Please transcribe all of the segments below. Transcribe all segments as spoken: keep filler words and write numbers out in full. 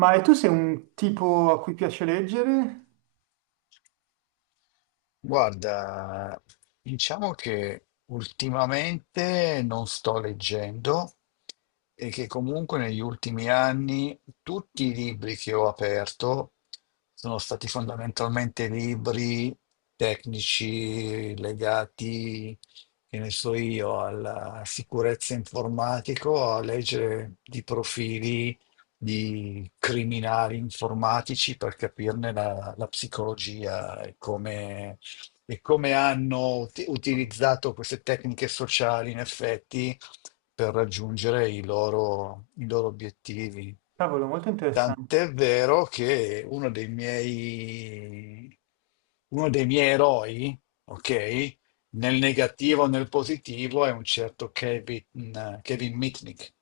Ma e tu sei un tipo a cui piace leggere? Guarda, diciamo che ultimamente non sto leggendo e che comunque negli ultimi anni tutti i libri che ho aperto sono stati fondamentalmente libri tecnici legati, che ne so io, alla sicurezza informatica, o a leggere di profili di criminali informatici per capirne la, la psicologia e come e come hanno ut- Ah. utilizzato queste tecniche sociali, in effetti, per raggiungere i loro, i loro obiettivi. Cavolo, molto interessante. Tant'è vero che uno dei miei, uno dei miei eroi, ok, nel negativo o nel positivo, è un certo Kevin, Kevin Mitnick,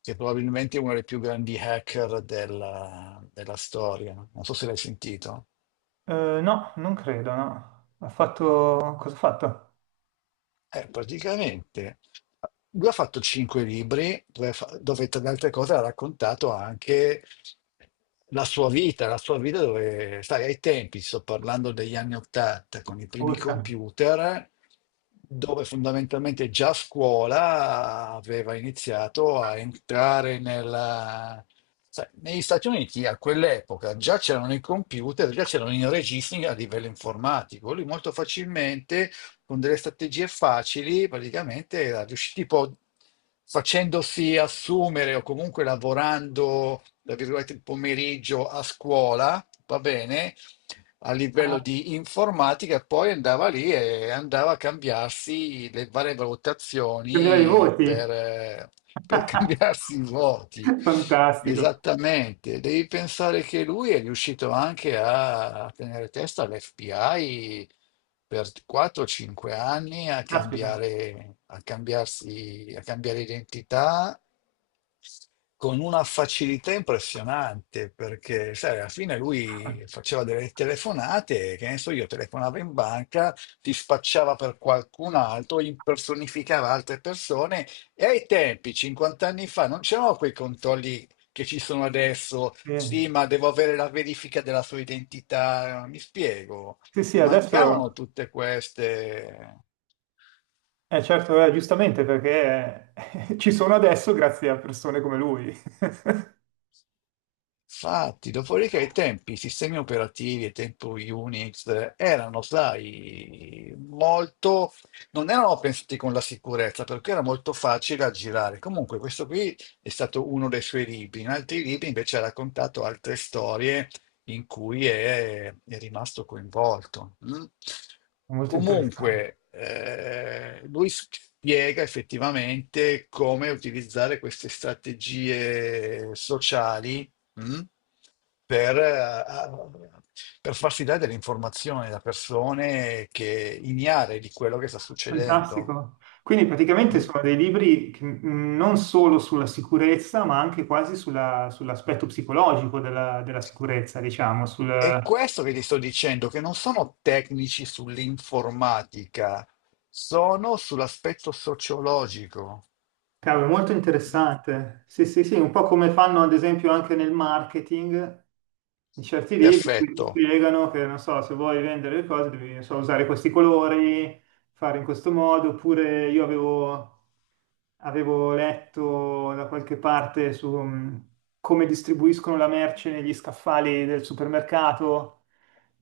che probabilmente è uno dei più grandi hacker della, della storia. Non so se l'hai sentito. Eh, no, non credo, no. Ha fatto... Cosa ha fatto? Eh, praticamente lui ha fatto cinque libri dove, fa- dove, tra le altre cose ha raccontato anche la sua vita, la sua vita dove, sai, ai tempi, sto parlando degli anni Ottanta, con i primi Urca. computer, dove fondamentalmente già a scuola aveva iniziato a entrare nella... sai, negli Stati Uniti a quell'epoca già c'erano i computer, già c'erano i registri a livello informatico. Lui molto facilmente, con delle strategie facili, praticamente era riuscito, tipo facendosi assumere o comunque lavorando, tra virgolette, il pomeriggio a scuola, va bene, a livello di informatica, e poi andava lì e andava a cambiarsi le varie tremila di valutazioni voti. per, eh, per cambiarsi i voti. Fantastico. Esattamente, devi pensare che lui è riuscito anche a a tenere testa all'F B I per quattro o cinque anni a Caspita. cambiare, a cambiarsi, a cambiare identità con una facilità impressionante, perché sai, alla fine lui faceva delle telefonate, che ne so, io telefonavo in banca, ti spacciava per qualcun altro, impersonificava altre persone e ai tempi, cinquanta anni fa, non c'erano quei controlli che ci sono adesso, sì, Bene. ma devo avere la verifica della sua identità, mi spiego, Sì, sì, mancavano adesso. tutte queste. Eh, certo, eh, giustamente, perché ci sono adesso grazie a persone come lui. Infatti, dopodiché i tempi, i sistemi operativi e tempo Unix eh, erano, sai, molto, non erano pensati con la sicurezza perché era molto facile aggirare. Comunque, questo qui è stato uno dei suoi libri. In altri libri invece ha raccontato altre storie in cui è, è rimasto coinvolto. mm. Molto interessante. Comunque, eh, lui spiega effettivamente come utilizzare queste strategie sociali. Mm? per, eh, per farsi dare delle informazioni da persone che ignare di quello che sta succedendo. Fantastico. Quindi praticamente Mm? sono dei libri che, mh, non solo sulla sicurezza, ma anche quasi sulla- sull'aspetto psicologico della, della sicurezza, diciamo, sul. È questo che ti sto dicendo, che non sono tecnici sull'informatica, sono sull'aspetto sociologico. Cavolo, è molto Mm? interessante. Sì, sì, sì, un po' come fanno ad esempio anche nel marketing, in certi libri in cui ti Perfetto. spiegano che, non so, se vuoi vendere le cose devi, non so, usare questi colori, fare in questo modo, oppure io avevo... avevo letto da qualche parte su mh, come distribuiscono la merce negli scaffali del supermercato,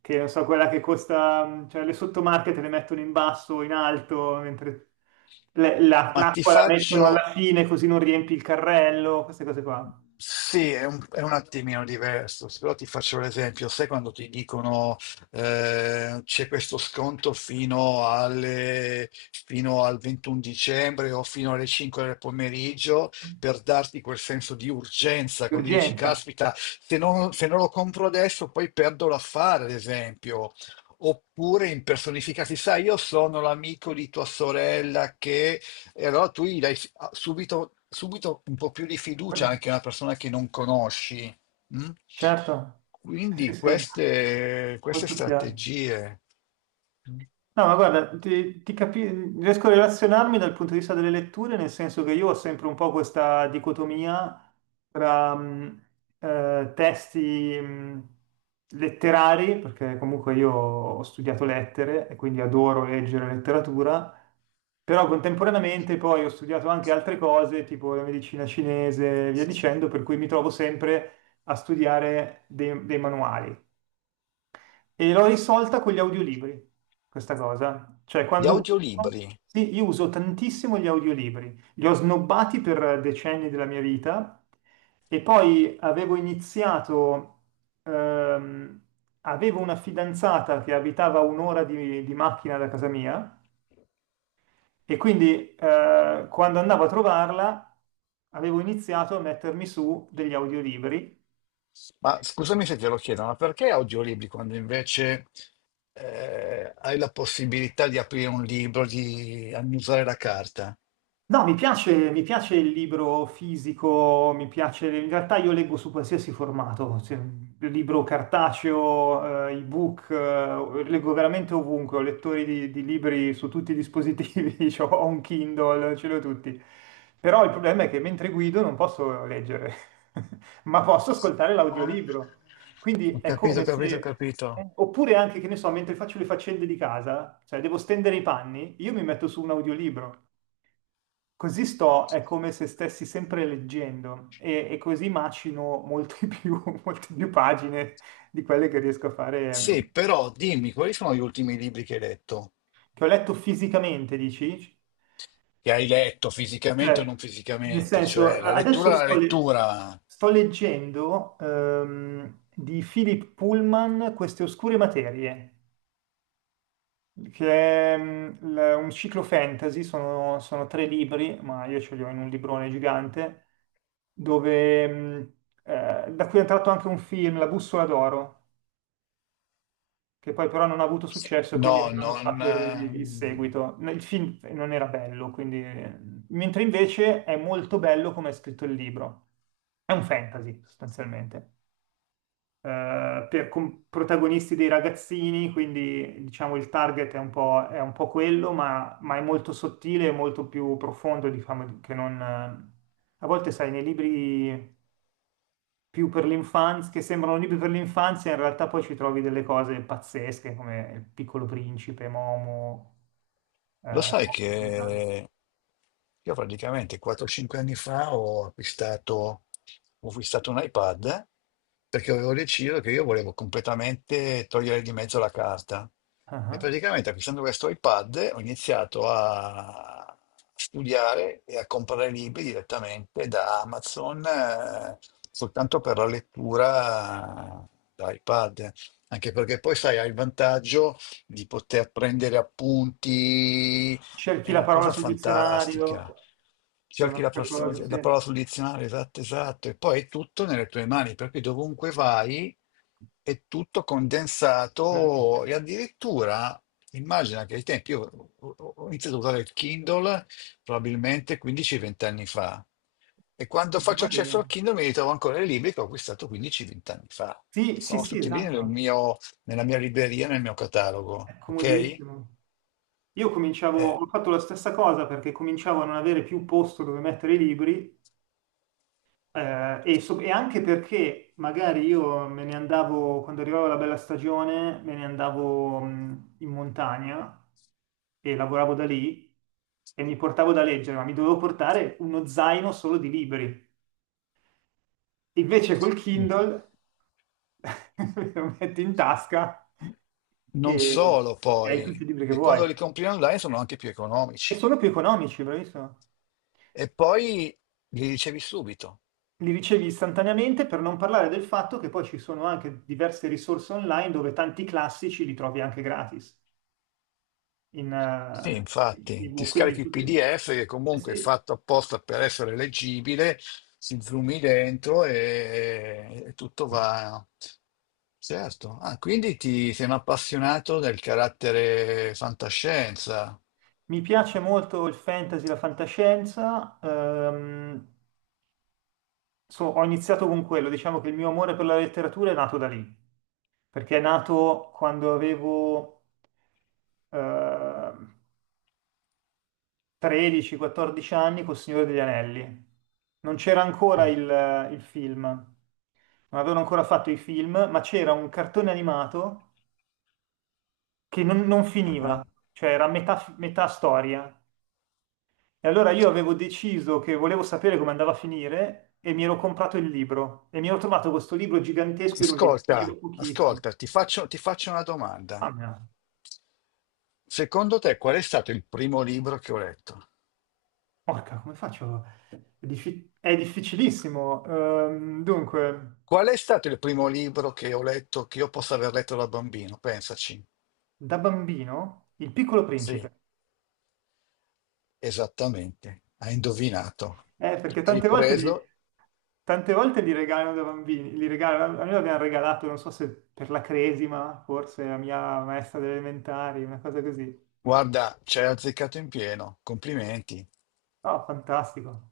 che non so, quella che costa, mh, cioè le sottomarche te le mettono in basso o in alto, mentre le- la- Ma ti l'acqua la mettono alla faccio fine così non riempi il carrello, queste cose qua. Sì, è un, è un attimino diverso, però ti faccio l'esempio, sai, quando ti dicono, eh, c'è questo sconto fino, alle- fino al ventuno dicembre o fino alle cinque del pomeriggio, per darti quel senso di urgenza, Di così dici, urgenza. caspita, se non, se non lo compro adesso poi perdo l'affare, ad esempio. Oppure impersonificati, sai, io sono l'amico di tua sorella che e allora tu gli dai fi- ah, subito, subito un po' più di fiducia anche a una persona che non conosci. Mm? Certo, sì, sì, Quindi sì, queste, queste molto chiaro. strategie. Mm. No, ma guarda, ti, ti capi- riesco a relazionarmi dal punto di vista delle letture, nel senso che io ho sempre un po' questa dicotomia tra mh, eh, testi mh, letterari, perché comunque io ho studiato lettere e quindi adoro leggere letteratura, però contemporaneamente poi ho studiato anche altre cose, tipo la medicina cinese e via dicendo, per cui mi trovo sempre a studiare dei dei manuali. E l'ho risolta con gli audiolibri, questa cosa. Cioè, Gli quando. audiolibri, Sì, io uso tantissimo gli audiolibri. Li ho snobbati per decenni della mia vita e poi avevo iniziato. ehm, Avevo una fidanzata che abitava a un'ora di, di macchina da casa mia e quindi eh, quando andavo a trovarla avevo iniziato a mettermi su degli audiolibri. ma scusami se te lo chiedo, ma perché audiolibri quando invece eh, hai la possibilità di aprire un libro, di annusare la carta? No, mi piace, mi piace il libro fisico, mi piace, in realtà io leggo su qualsiasi formato, se- libro cartaceo, eh, ebook, eh, leggo veramente ovunque, ho lettori di, di libri su tutti i dispositivi, cioè, ho un Kindle, ce l'ho tutti. Però il problema è che mentre guido non posso leggere, ma posso ascoltare Ah. l'audiolibro. Quindi Ho è capito, ho come se. capito, ho capito. eh, Oppure anche, che ne so, mentre faccio le faccende di casa, cioè devo stendere i panni, io mi metto su un audiolibro. Così sto, è come se stessi sempre leggendo e, e così macino molte più, molte più pagine di quelle che riesco a Sì, fare, però dimmi, quali sono gli ultimi libri che hai letto? che ho letto fisicamente, dici? Che hai letto fisicamente o Cioè, non nel fisicamente, senso, cioè la adesso lettura è la sto, le- lettura. sto leggendo ehm, di Philip Pullman queste oscure materie. Che è mm, l- un ciclo fantasy, sono, sono tre libri, ma io ce li ho in un librone gigante, dove, mm, eh, da cui è entrato anche un film, La bussola d'oro, che poi però non ha avuto successo, e quindi No, non hanno non. fatto il, il Ehm, seguito. Il film non era bello, quindi. Mentre invece è molto bello come è scritto il libro. È un fantasy, sostanzialmente eh, per com- protagonisti dei ragazzini, quindi diciamo il target è un po', è un po' quello, ma, ma è molto sottile e molto più profondo, diciamo, che non. eh, A volte, sai, nei libri più per l'infanzia, che sembrano libri per l'infanzia, in realtà poi ci trovi delle cose pazzesche come Il Piccolo Principe, Momo, Lo eh, sai Conan. che io praticamente quattro cinque anni fa ho acquistato, ho acquistato un iPad perché avevo deciso che io volevo completamente togliere di mezzo la carta. E Ah. praticamente acquistando questo iPad ho iniziato a studiare e a comprare libri direttamente da Amazon, eh, soltanto per la lettura da iPad. Anche perché poi, sai, hai il vantaggio di poter prendere appunti, è Cerchi la una parola cosa sul dizionario, fantastica. che è Cerchi la, un'altra perso- cosa, sì. la parola sul dizionario, esatto, esatto, e poi è tutto nelle tue mani, per cui dovunque vai è tutto condensato Bravissimo. e addirittura immagina che ai tempi io ho ho- ho iniziato a usare il Kindle probabilmente quindici venti anni fa. E quando Eh, faccio accesso Domani. al Kindle mi ritrovo ancora i libri che ho acquistato quindici venti anni fa. Sì, sì, Sono sì, tutti lì nel esatto, mio, nella mia libreria, nel mio catalogo, è ok? comodissimo. Io cominciavo, Eh, ho fatto la stessa cosa perché cominciavo a non avere più posto dove mettere i libri eh, e, so- e anche perché magari io me ne andavo, quando arrivava la bella stagione, me ne andavo mh, in montagna e lavoravo da lì e mi portavo da leggere, ma mi dovevo portare uno zaino solo di libri. Invece col Kindle lo metti in tasca Non e solo e hai tutti poi, i libri che che quando vuoi. li compri online sono anche più E economici. sono più economici, bravissimo. E poi li ricevi subito. Li ricevi istantaneamente per non parlare del fatto che poi ci sono anche diverse risorse online dove tanti classici li trovi anche gratis. In, Sì, eh, in infatti, ti ebook. Quindi scarichi il tutti- P D F che eh comunque è sì, fatto apposta per essere leggibile, si zoomi dentro e, e tutto va. Certo. Ah, quindi ti sei un appassionato del carattere fantascienza. mi piace molto il fantasy, la fantascienza. ehm, so- ho iniziato con quello, diciamo che il mio amore per la letteratura è nato da lì. Perché è nato quando avevo eh, tredici quattordici anni col Signore degli Anelli. Non c'era ancora Mm. il, il film, non avevano ancora fatto i film, ma c'era un cartone animato che non, non Ah. finiva, cioè era metà, fi- metà storia. E allora io avevo deciso che volevo sapere come andava a finire e mi ero comprato il libro e mi ero trovato questo libro gigantesco, io non Ascolta, leggevo pochissimo. ascolta, ti faccio, ti faccio una domanda. Mamma mia. Secondo te qual è stato il primo libro che ho letto? Porca, come faccio? È, diffi- è difficilissimo. Ehm, dunque, Qual è stato il primo libro che ho letto, che io possa aver letto da bambino? Pensaci. da bambino, Il Piccolo Sì, Principe. esattamente, hai indovinato. Eh, perché Hai tante volte li, preso, tante volte li regalano da bambini. Li regalano, a me l'abbiamo regalato, non so se per la cresima, forse, la mia maestra delle elementari, una cosa così. guarda, ci hai azzeccato in pieno, complimenti. Oh, fantastico.